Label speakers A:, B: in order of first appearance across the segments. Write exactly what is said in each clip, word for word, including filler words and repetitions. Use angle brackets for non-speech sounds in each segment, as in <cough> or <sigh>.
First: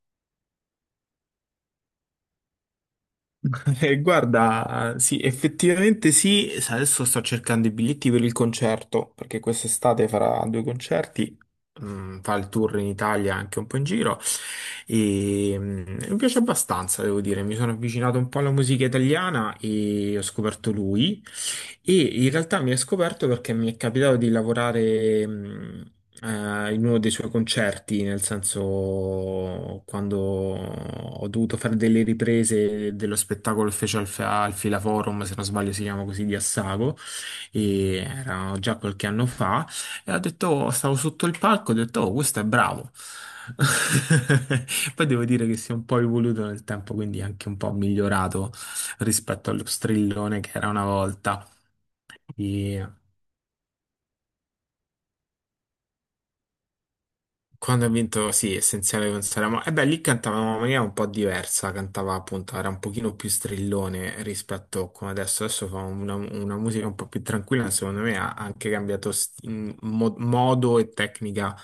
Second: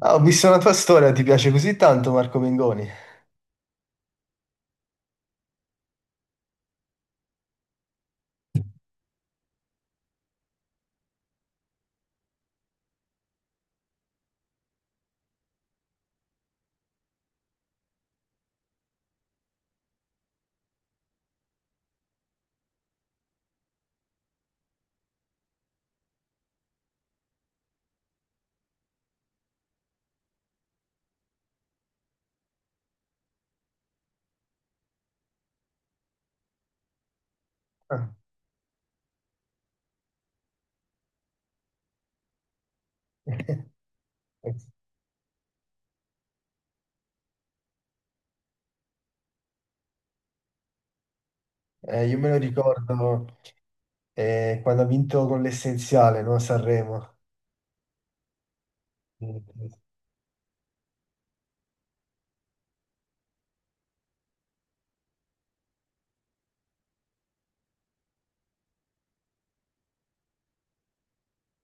A: Ah, ho visto una tua storia, ti piace così tanto Marco Mengoni?
B: <laughs> Eh, Guarda, sì, effettivamente sì, s- adesso sto cercando i biglietti per il concerto, perché quest'estate farà due concerti, mm, fa il tour in Italia anche un po' in giro e mm, mi piace abbastanza, devo dire, mi sono avvicinato un po' alla musica italiana e ho scoperto lui e in realtà mi è scoperto perché mi è capitato di lavorare mh, eh, in uno dei suoi concerti, nel senso quando ho dovuto fare delle riprese dello spettacolo che fece al, al Filaforum, se non sbaglio si chiama così, di Assago, e
A: Ah.
B: era già qualche anno fa, e ho detto, stavo sotto il palco, ho detto, oh, questo è bravo.
A: <laughs>
B: <laughs> Poi devo dire che si è un po' evoluto nel tempo, quindi anche un po' migliorato rispetto allo strillone che era una volta.
A: Eh, io me lo
B: Sì,
A: ricordo eh, quando ha vinto con l'Essenziale, no? Sanremo.
B: quando ha vinto, sì, essenziale con Sanremo.
A: Oddio,
B: E beh, lì cantava in una maniera un po' diversa, cantava appunto, era un pochino più strillone rispetto a come adesso. Adesso fa una, una musica un po' più tranquilla, secondo me ha anche cambiato st- in mo- modo e tecnica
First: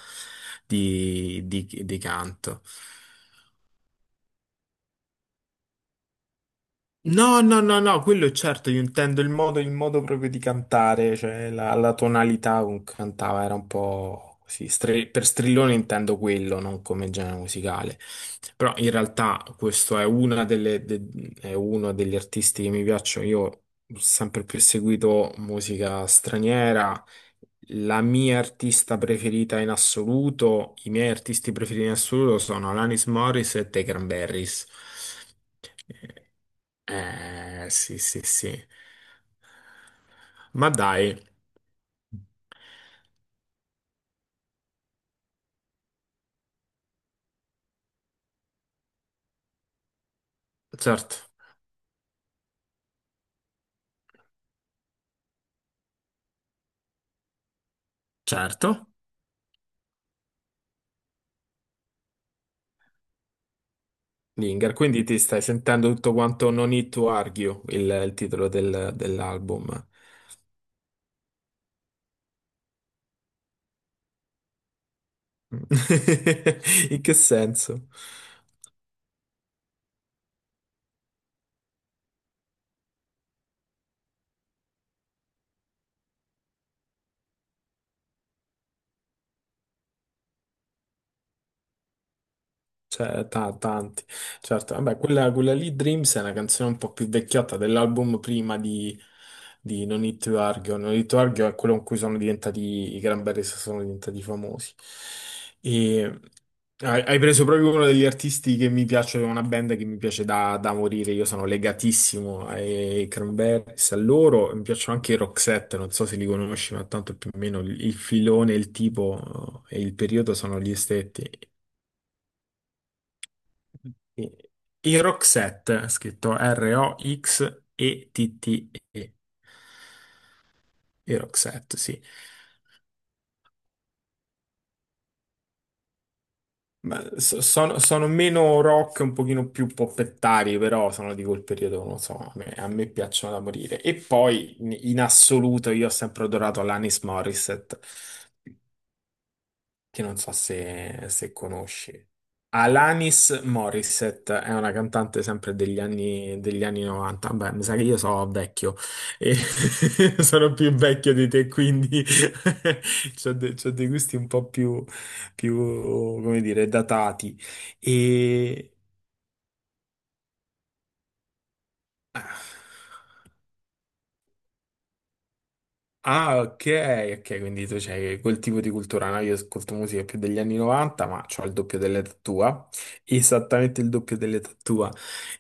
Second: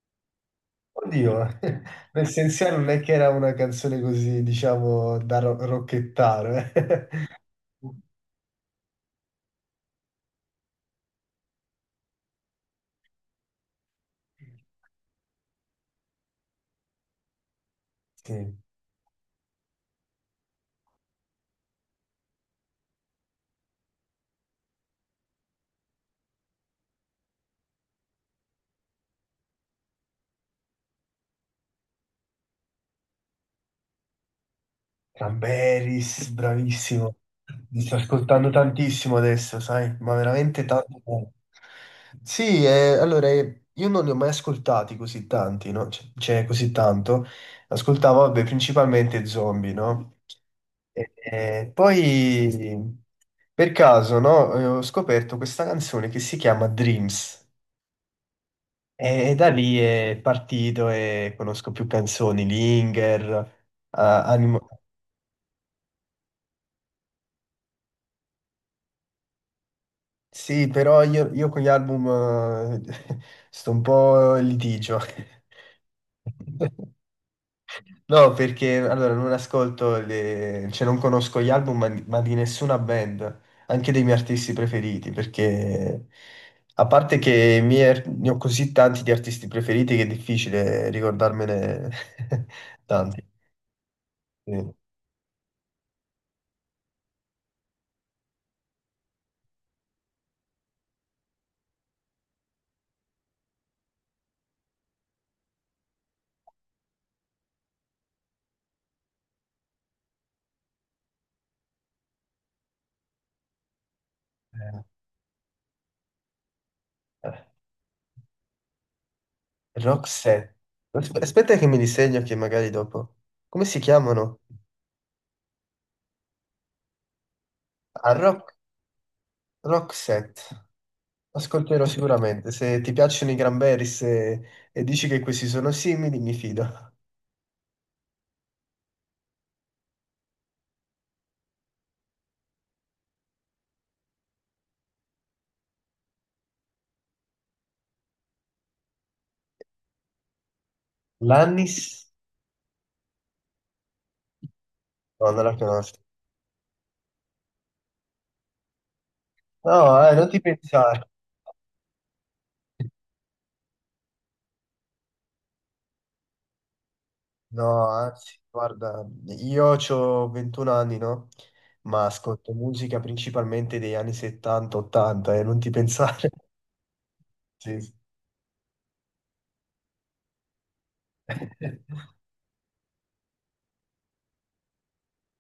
A: <laughs>
B: di, di- di canto.
A: l'Essenziale non è che era una canzone così, diciamo, da ro- rocchettaro. Eh.
B: No, no, no,
A: <laughs>
B: no, quello è certo, io intendo il modo, il modo proprio di cantare, cioè la, la tonalità con cui cantava era un po' così, stri- per strillone intendo quello, non come genere musicale,
A: Sì.
B: però in realtà questo è, una delle, de- è uno degli artisti che mi piacciono, io ho sempre più seguito musica straniera, la mia artista preferita in assoluto, i miei artisti preferiti in assoluto sono Alanis Morris e The Cranberries.
A: Ramberis, bravissimo.
B: Eh,
A: Mi sto
B: sì, sì,
A: ascoltando
B: sì.
A: tantissimo adesso, sai, ma veramente
B: Ma
A: tanto.
B: dai,
A: Bene. Sì, eh, allora, eh, io non li ho mai ascoltati così tanti, no? Cioè, cioè, così tanto. Ascoltavo, vabbè, principalmente zombie, no? E-
B: certo,
A: e poi, per caso, no, eh, ho scoperto questa canzone che si chiama Dreams.
B: certo.
A: E, e da lì è partito e conosco più canzoni, Linger, eh, Animo-
B: Linger, quindi ti stai sentendo tutto quanto No Need to Argue, il, il titolo del- dell'album.
A: Sì, però io, io con gli album eh, <laughs> sto un po' in litigio. <laughs>
B: <laughs> In che senso?
A: No, perché allora non ascolto, le... cioè non conosco gli album, ma, ma di nessuna band, anche dei miei artisti preferiti, perché a parte che i miei ar- ne ho così tanti di artisti preferiti che è difficile ricordarmene <laughs> tanti.
B: Cioè, ta- tanti,
A: Sì.
B: certo. Vabbè, quella, quella lì, Dreams, è una canzone un po' più vecchiotta dell'album prima di, di No Need to Argue. No Need to Argue è quello con cui sono diventati, i Cranberries sono diventati famosi. E hai, hai preso proprio uno degli artisti che mi piace, una band che mi piace da, da morire. Io sono legatissimo ai Cranberries, a loro. Mi
A: Eh,
B: piacciono anche i Roxette, non so se li conosci, ma tanto più o
A: eh,
B: meno il il filone, il tipo eh, e il periodo
A: Roxette.
B: sono gli stessi.
A: Aspe- Aspetta che mi disegno che magari dopo. Come si chiamano?
B: I Roxette, scritto
A: Ah, Rock.
B: R-O-X-E-T-T-E.
A: Roxette,
B: I Roxette,
A: ascolterò
B: sì.
A: sicuramente. Se ti piacciono i Cranberries e, e dici che questi sono simili, mi fido.
B: Ma so- sono, sono meno rock, un pochino più poppettari, però sono di quel periodo, non so, a me, a me piacciono da morire. E poi, in in assoluto, io ho sempre adorato l'Anis Morissette. Che non so se, se conosci.
A: Lannis?
B: Alanis Morissette è una cantante
A: No, non la
B: sempre degli
A: conosco.
B: anni, degli anni novanta. Beh, mi sa che io sono vecchio e
A: No, eh,
B: <laughs>
A: non ti
B: sono più
A: pensare.
B: vecchio di te, quindi <laughs> c'ho de- c'ho dei gusti un po' più, più, come dire, datati.
A: No, anzi,
B: E
A: guarda, io ho ventuno anni, no? Ma ascolto musica principalmente degli anni settanta ottanta, e non ti pensare.
B: ah, ok,
A: <laughs>
B: ok, quindi tu
A: Sì. Sì.
B: c'hai quel tipo di cultura, no? Io ascolto musica più degli anni novanta, ma ho il doppio
A: <laughs>
B: dell'età tua, esattamente il doppio dell'età tua.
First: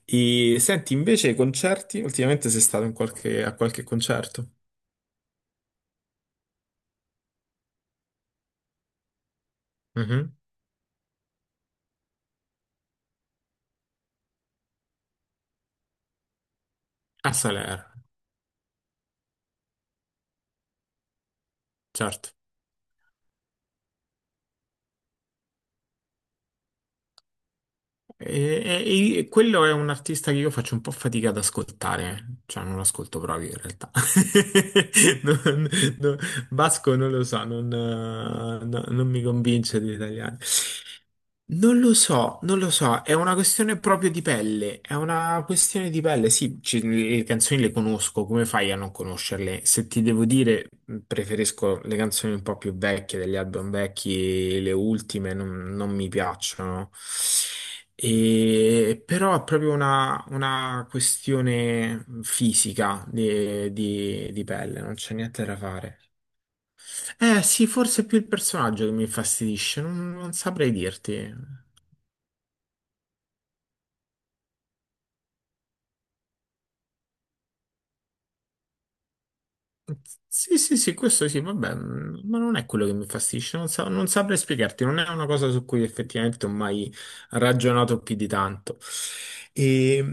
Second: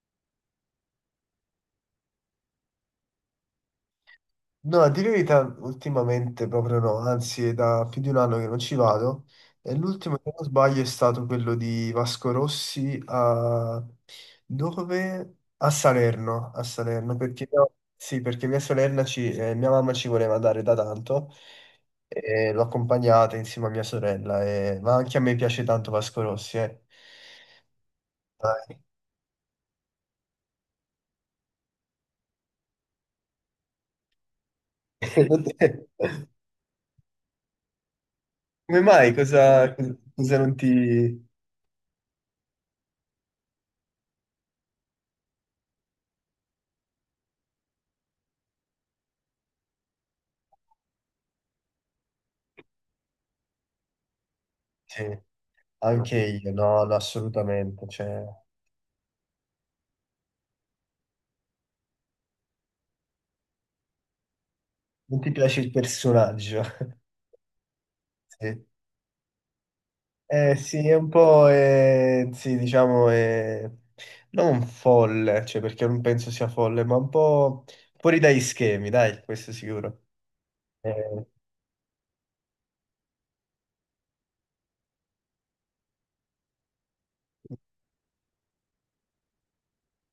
B: E senti, invece, i concerti, ultimamente sei stato in qualche- a qualche concerto?
A: No, a dire la verità, ultimamente proprio no, anzi è da più di un anno che non ci vado. E l'ultimo, se
B: Mhm.
A: non sbaglio, è stato quello di Vasco Rossi a... dove? A Salerno, a Salerno,
B: A
A: perché,
B: Salerno,
A: sì, perché mia sorella ci, eh, mia mamma ci voleva andare da tanto
B: certo.
A: e l'ho accompagnata insieme a mia sorella, e- ma anche a me piace tanto Vasco Rossi, eh.
B: E,
A: Dai.
B: e- e quello è un artista che io faccio un po' fatica ad ascoltare, cioè non ascolto proprio in realtà. <laughs> Non-
A: <laughs>
B: non- Vasco non lo so, non, eh,
A: Come
B: no- non
A: mai?
B: mi
A: Cosa,
B: convince di italiani.
A: cosa non ti...
B: Non lo so, non lo so, è una questione proprio di pelle, è una questione di pelle, sì, ci- le canzoni le conosco, come fai a non conoscerle? Se ti devo dire, preferisco le canzoni un po' più vecchie degli album vecchi, le
A: Sì.
B: ultime non, non mi
A: Anche io, no,
B: piacciono.
A: no, assolutamente. Cioè,
B: E- però è proprio una, una questione fisica di, di- di pelle, non c'è
A: non ti
B: niente da
A: piace il
B: fare.
A: personaggio. <laughs>
B: Eh sì, forse è più il
A: Sì.
B: personaggio che mi infastidisce, non, non
A: Eh
B: saprei
A: sì, è un
B: dirti.
A: po', eh, sì, diciamo, eh, non folle, cioè perché non penso sia folle, ma un po' fuori dai schemi, dai, questo sicuro.
B: Sì, sì, sì,
A: Eh,
B: questo sì, vabbè, mm, ma non è quello che mi infastidisce, non, sa- non saprei spiegarti, non è una cosa su cui effettivamente ho mai ragionato più di tanto. E,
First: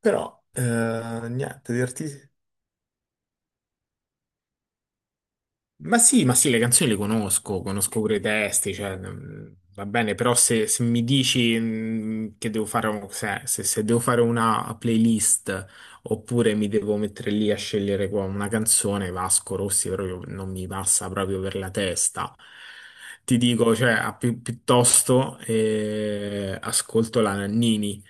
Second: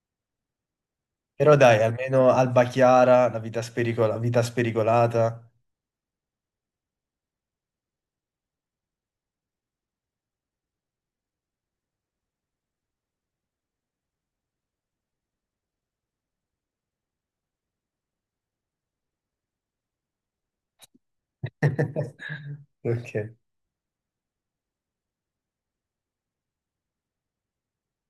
B: però, eh,
A: però
B: niente,
A: dai, almeno
B: dirti.
A: Alba Chiara, la vita spericola- vita spericolata.
B: Ma sì, ma sì, le canzoni le conosco, conosco pure i testi, cioè, mm, va bene, però se, se mi dici mm, che devo fare, un- se, se- se devo fare una playlist oppure mi devo mettere lì a scegliere qua una canzone, Vasco Rossi proprio non mi passa proprio per la testa.
A: <laughs> Ok.
B: Ti dico, cioè, a pi- piuttosto eh, ascolto la Nannini.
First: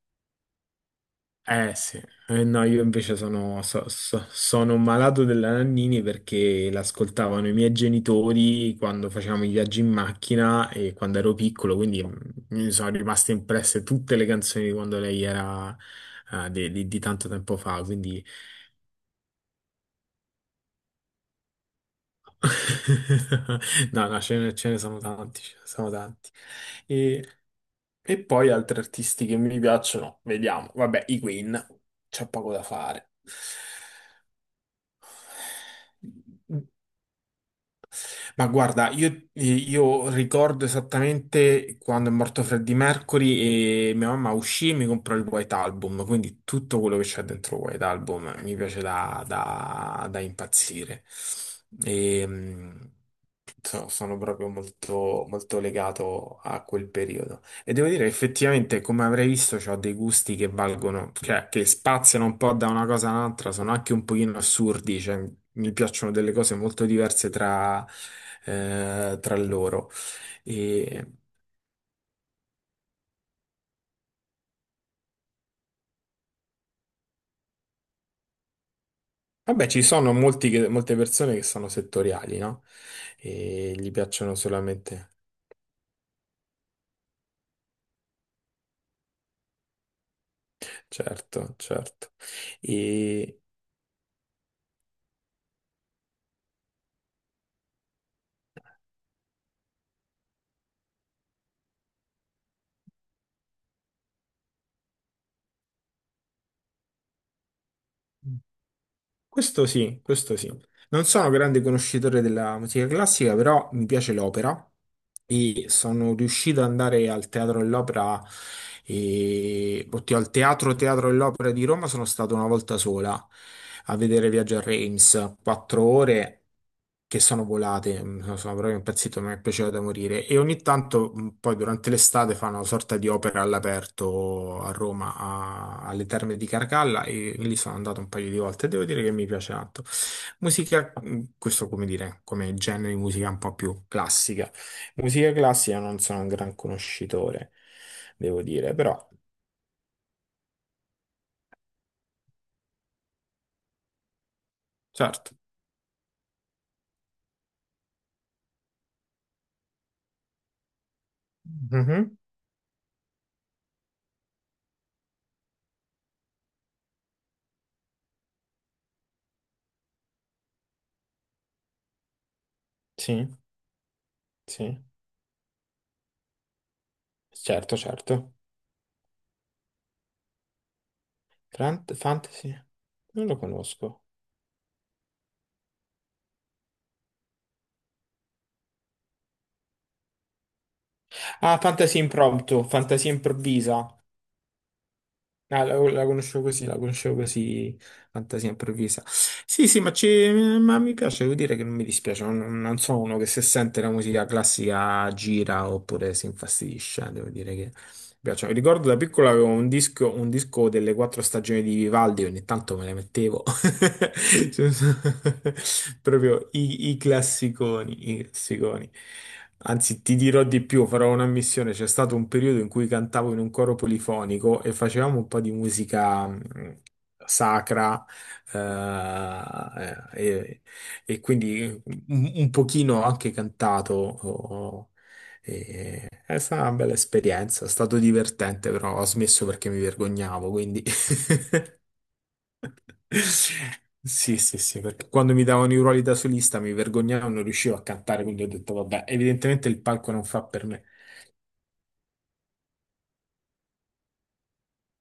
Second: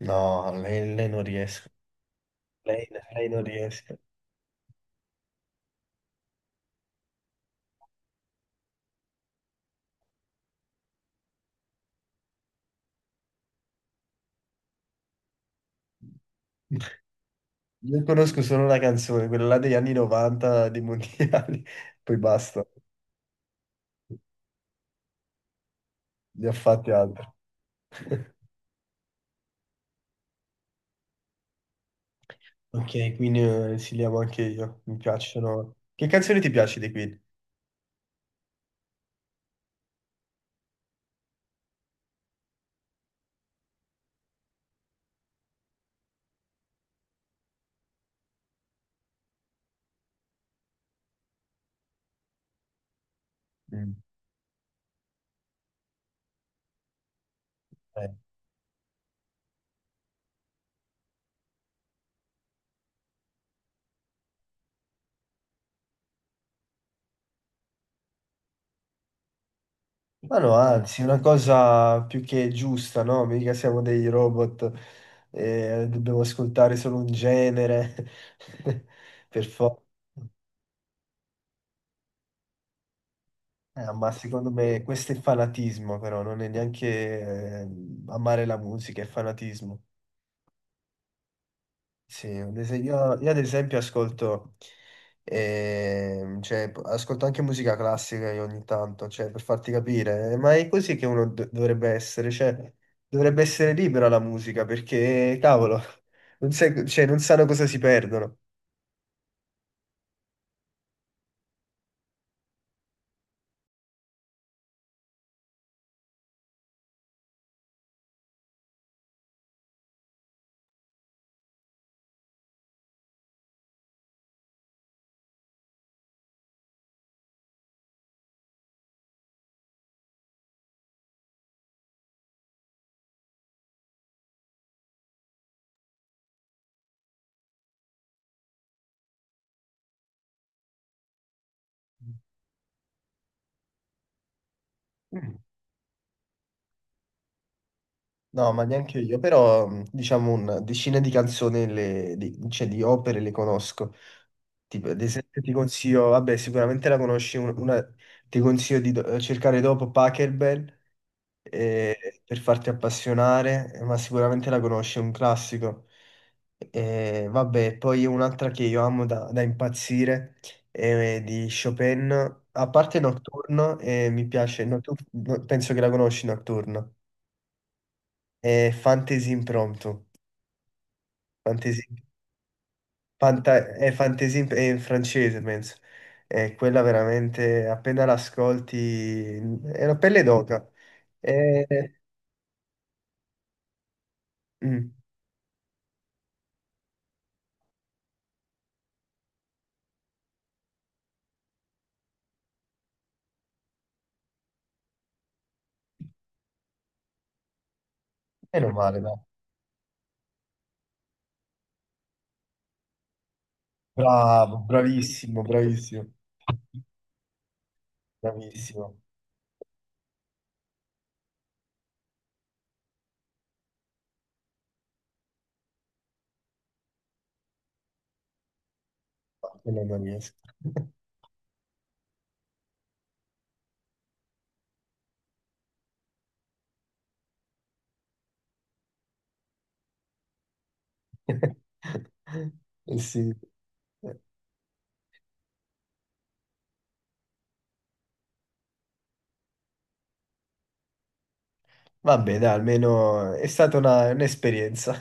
A: No, lei, lei non riesco.
B: Eh sì, eh, no, io
A: Lei,
B: invece
A: lei non
B: sono, so-
A: riesco.
B: so- sono un malato della Nannini perché l'ascoltavano i miei genitori quando facevamo i viaggi in macchina e quando ero piccolo, quindi mm, mi sono rimaste impresse tutte le canzoni di quando lei era eh, di, di- di tanto tempo fa,
A: Io
B: quindi
A: conosco solo una canzone, quella là degli anni novanta dei mondiali, <laughs> poi basta,
B: <laughs> no, no, ce ne, ce ne sono tanti, ce ne sono tanti.
A: ne ho fatte altre.
B: E, e
A: <laughs>
B: poi altri artisti che mi piacciono, vediamo, vabbè, i Queen, c'è poco da fare.
A: Ok, quindi eh, sì, li amo anche io, mi piacciono. Che canzoni ti piace dei Queen?
B: Ma guarda, io, io ricordo esattamente quando è morto Freddie Mercury e mia mamma uscì e mi comprò il White Album, quindi tutto quello che c'è dentro il White Album mi piace da, da- da impazzire. E, mh, so-
A: Mm.
B: sono proprio molto, molto legato a quel periodo. E devo dire,
A: Eh.
B: effettivamente, come avrei visto, ho dei gusti che valgono, cioè che spaziano un po' da una cosa all'altra, sono anche un pochino assurdi, cioè, mi piacciono delle cose molto diverse tra, eh, tra loro.
A: Ma no, anzi,
B: E,
A: una cosa più che giusta, no? Mica siamo dei robot e dobbiamo ascoltare solo un genere, <laughs> per
B: vabbè,
A: forza.
B: ci sono molti che- molte persone che sono settoriali, no? E gli
A: Eh, ma
B: piacciono
A: secondo me
B: solamente.
A: questo è fanatismo, però non è neanche eh, amare la musica, è fanatismo.
B: Certo, certo.
A: Sì, ad es- io, io ad
B: E
A: esempio ascolto, ehm, cioè, p- ascolto anche musica classica io ogni tanto, cioè, per farti capire, eh, ma è così che uno do- dovrebbe essere, cioè, dovrebbe essere libera la musica, perché, cavolo, <laughs> non sai- cioè, non sanno cosa si perdono.
B: questo sì, questo sì. Non sono un grande conoscitore della musica classica, però mi piace l'opera e sono riuscito ad andare al Teatro dell'Opera, e... oddio, al Teatro Teatro dell'Opera di Roma sono stato una volta sola a vedere Viaggio a Reims, quattro ore che sono volate, mm, sono sono proprio impazzito, mi è piaciuto da morire e ogni tanto mm, poi durante l'estate fanno una sorta di opera all'aperto a Roma, a- alle Terme di Carcalla e lì sono andato un paio di volte, devo dire che mi piace tanto. Musica, mh, questo come dire, come genere di musica un po' più classica. Musica
A: Mm.
B: classica non sono un gran conoscitore, devo
A: No, ma
B: dire, però
A: neanche io, però mh, diciamo un decine di canzoni, le- di, cioè di opere le conosco. Tipo, ad
B: certo.
A: esempio ti consiglio, vabbè, sicuramente la conosci, un- una, ti consiglio di do- cercare dopo Pachelbel,
B: Mhm,
A: eh, per farti appassionare, eh, ma sicuramente la conosci, è un classico. Eh, vabbè, poi un'altra che io amo da, da impazzire è di Chopin, a parte
B: sì,
A: Nocturno, eh, mi piace,
B: sì,
A: Noctu- no- penso che la conosci Nocturno,
B: certo, certo.
A: è Fantasy Impromptu, Fantasy,
B: Fant- Fantasy? Non lo
A: fanta- è
B: conosco.
A: Fantasy imp- è in francese, penso. È quella veramente, appena l'ascolti, è una pelle d'oca.
B: Ah,
A: E...
B: Fantasy Impromptu, Fantasia Improvvisa.
A: mm,
B: Ah, la, la conoscevo così, la conoscevo così, fantasia improvvisa. Sì, sì, ma, ci- ma mi piace, devo dire che non mi dispiace, non, non sono uno che se sente la musica classica gira oppure si infastidisce, devo dire mi piacciono.
A: meno
B: Ricordo da
A: male, dai.
B: piccolo avevo un disco, un disco delle quattro stagioni di Vivaldi, ogni tanto me le mettevo. <laughs>
A: Bravo,
B: Cioè, so-
A: bravissimo,
B: <laughs>
A: bravissimo,
B: proprio i, i classiconi, i classiconi.
A: bravissimo.
B: Anzi, ti dirò di più, farò una missione. C'è stato un periodo in cui cantavo in un coro polifonico e facevamo un po' di musica mh, sacra eh,
A: Ma quello non
B: eh,
A: riesco.
B: e, e quindi un, un pochino anche cantato. Oh, oh, e è stata una bella esperienza, è stato divertente, però ho smesso perché mi vergognavo, quindi...
A: <laughs> Eh sì.
B: <laughs>
A: Eh,
B: Sì, sì, sì, perché quando mi davano i ruoli da solista mi vergognavo, non riuscivo a cantare, quindi ho detto, vabbè, evidentemente il palco non fa per me.
A: vabbè, dai, almeno è stata una- un'esperienza.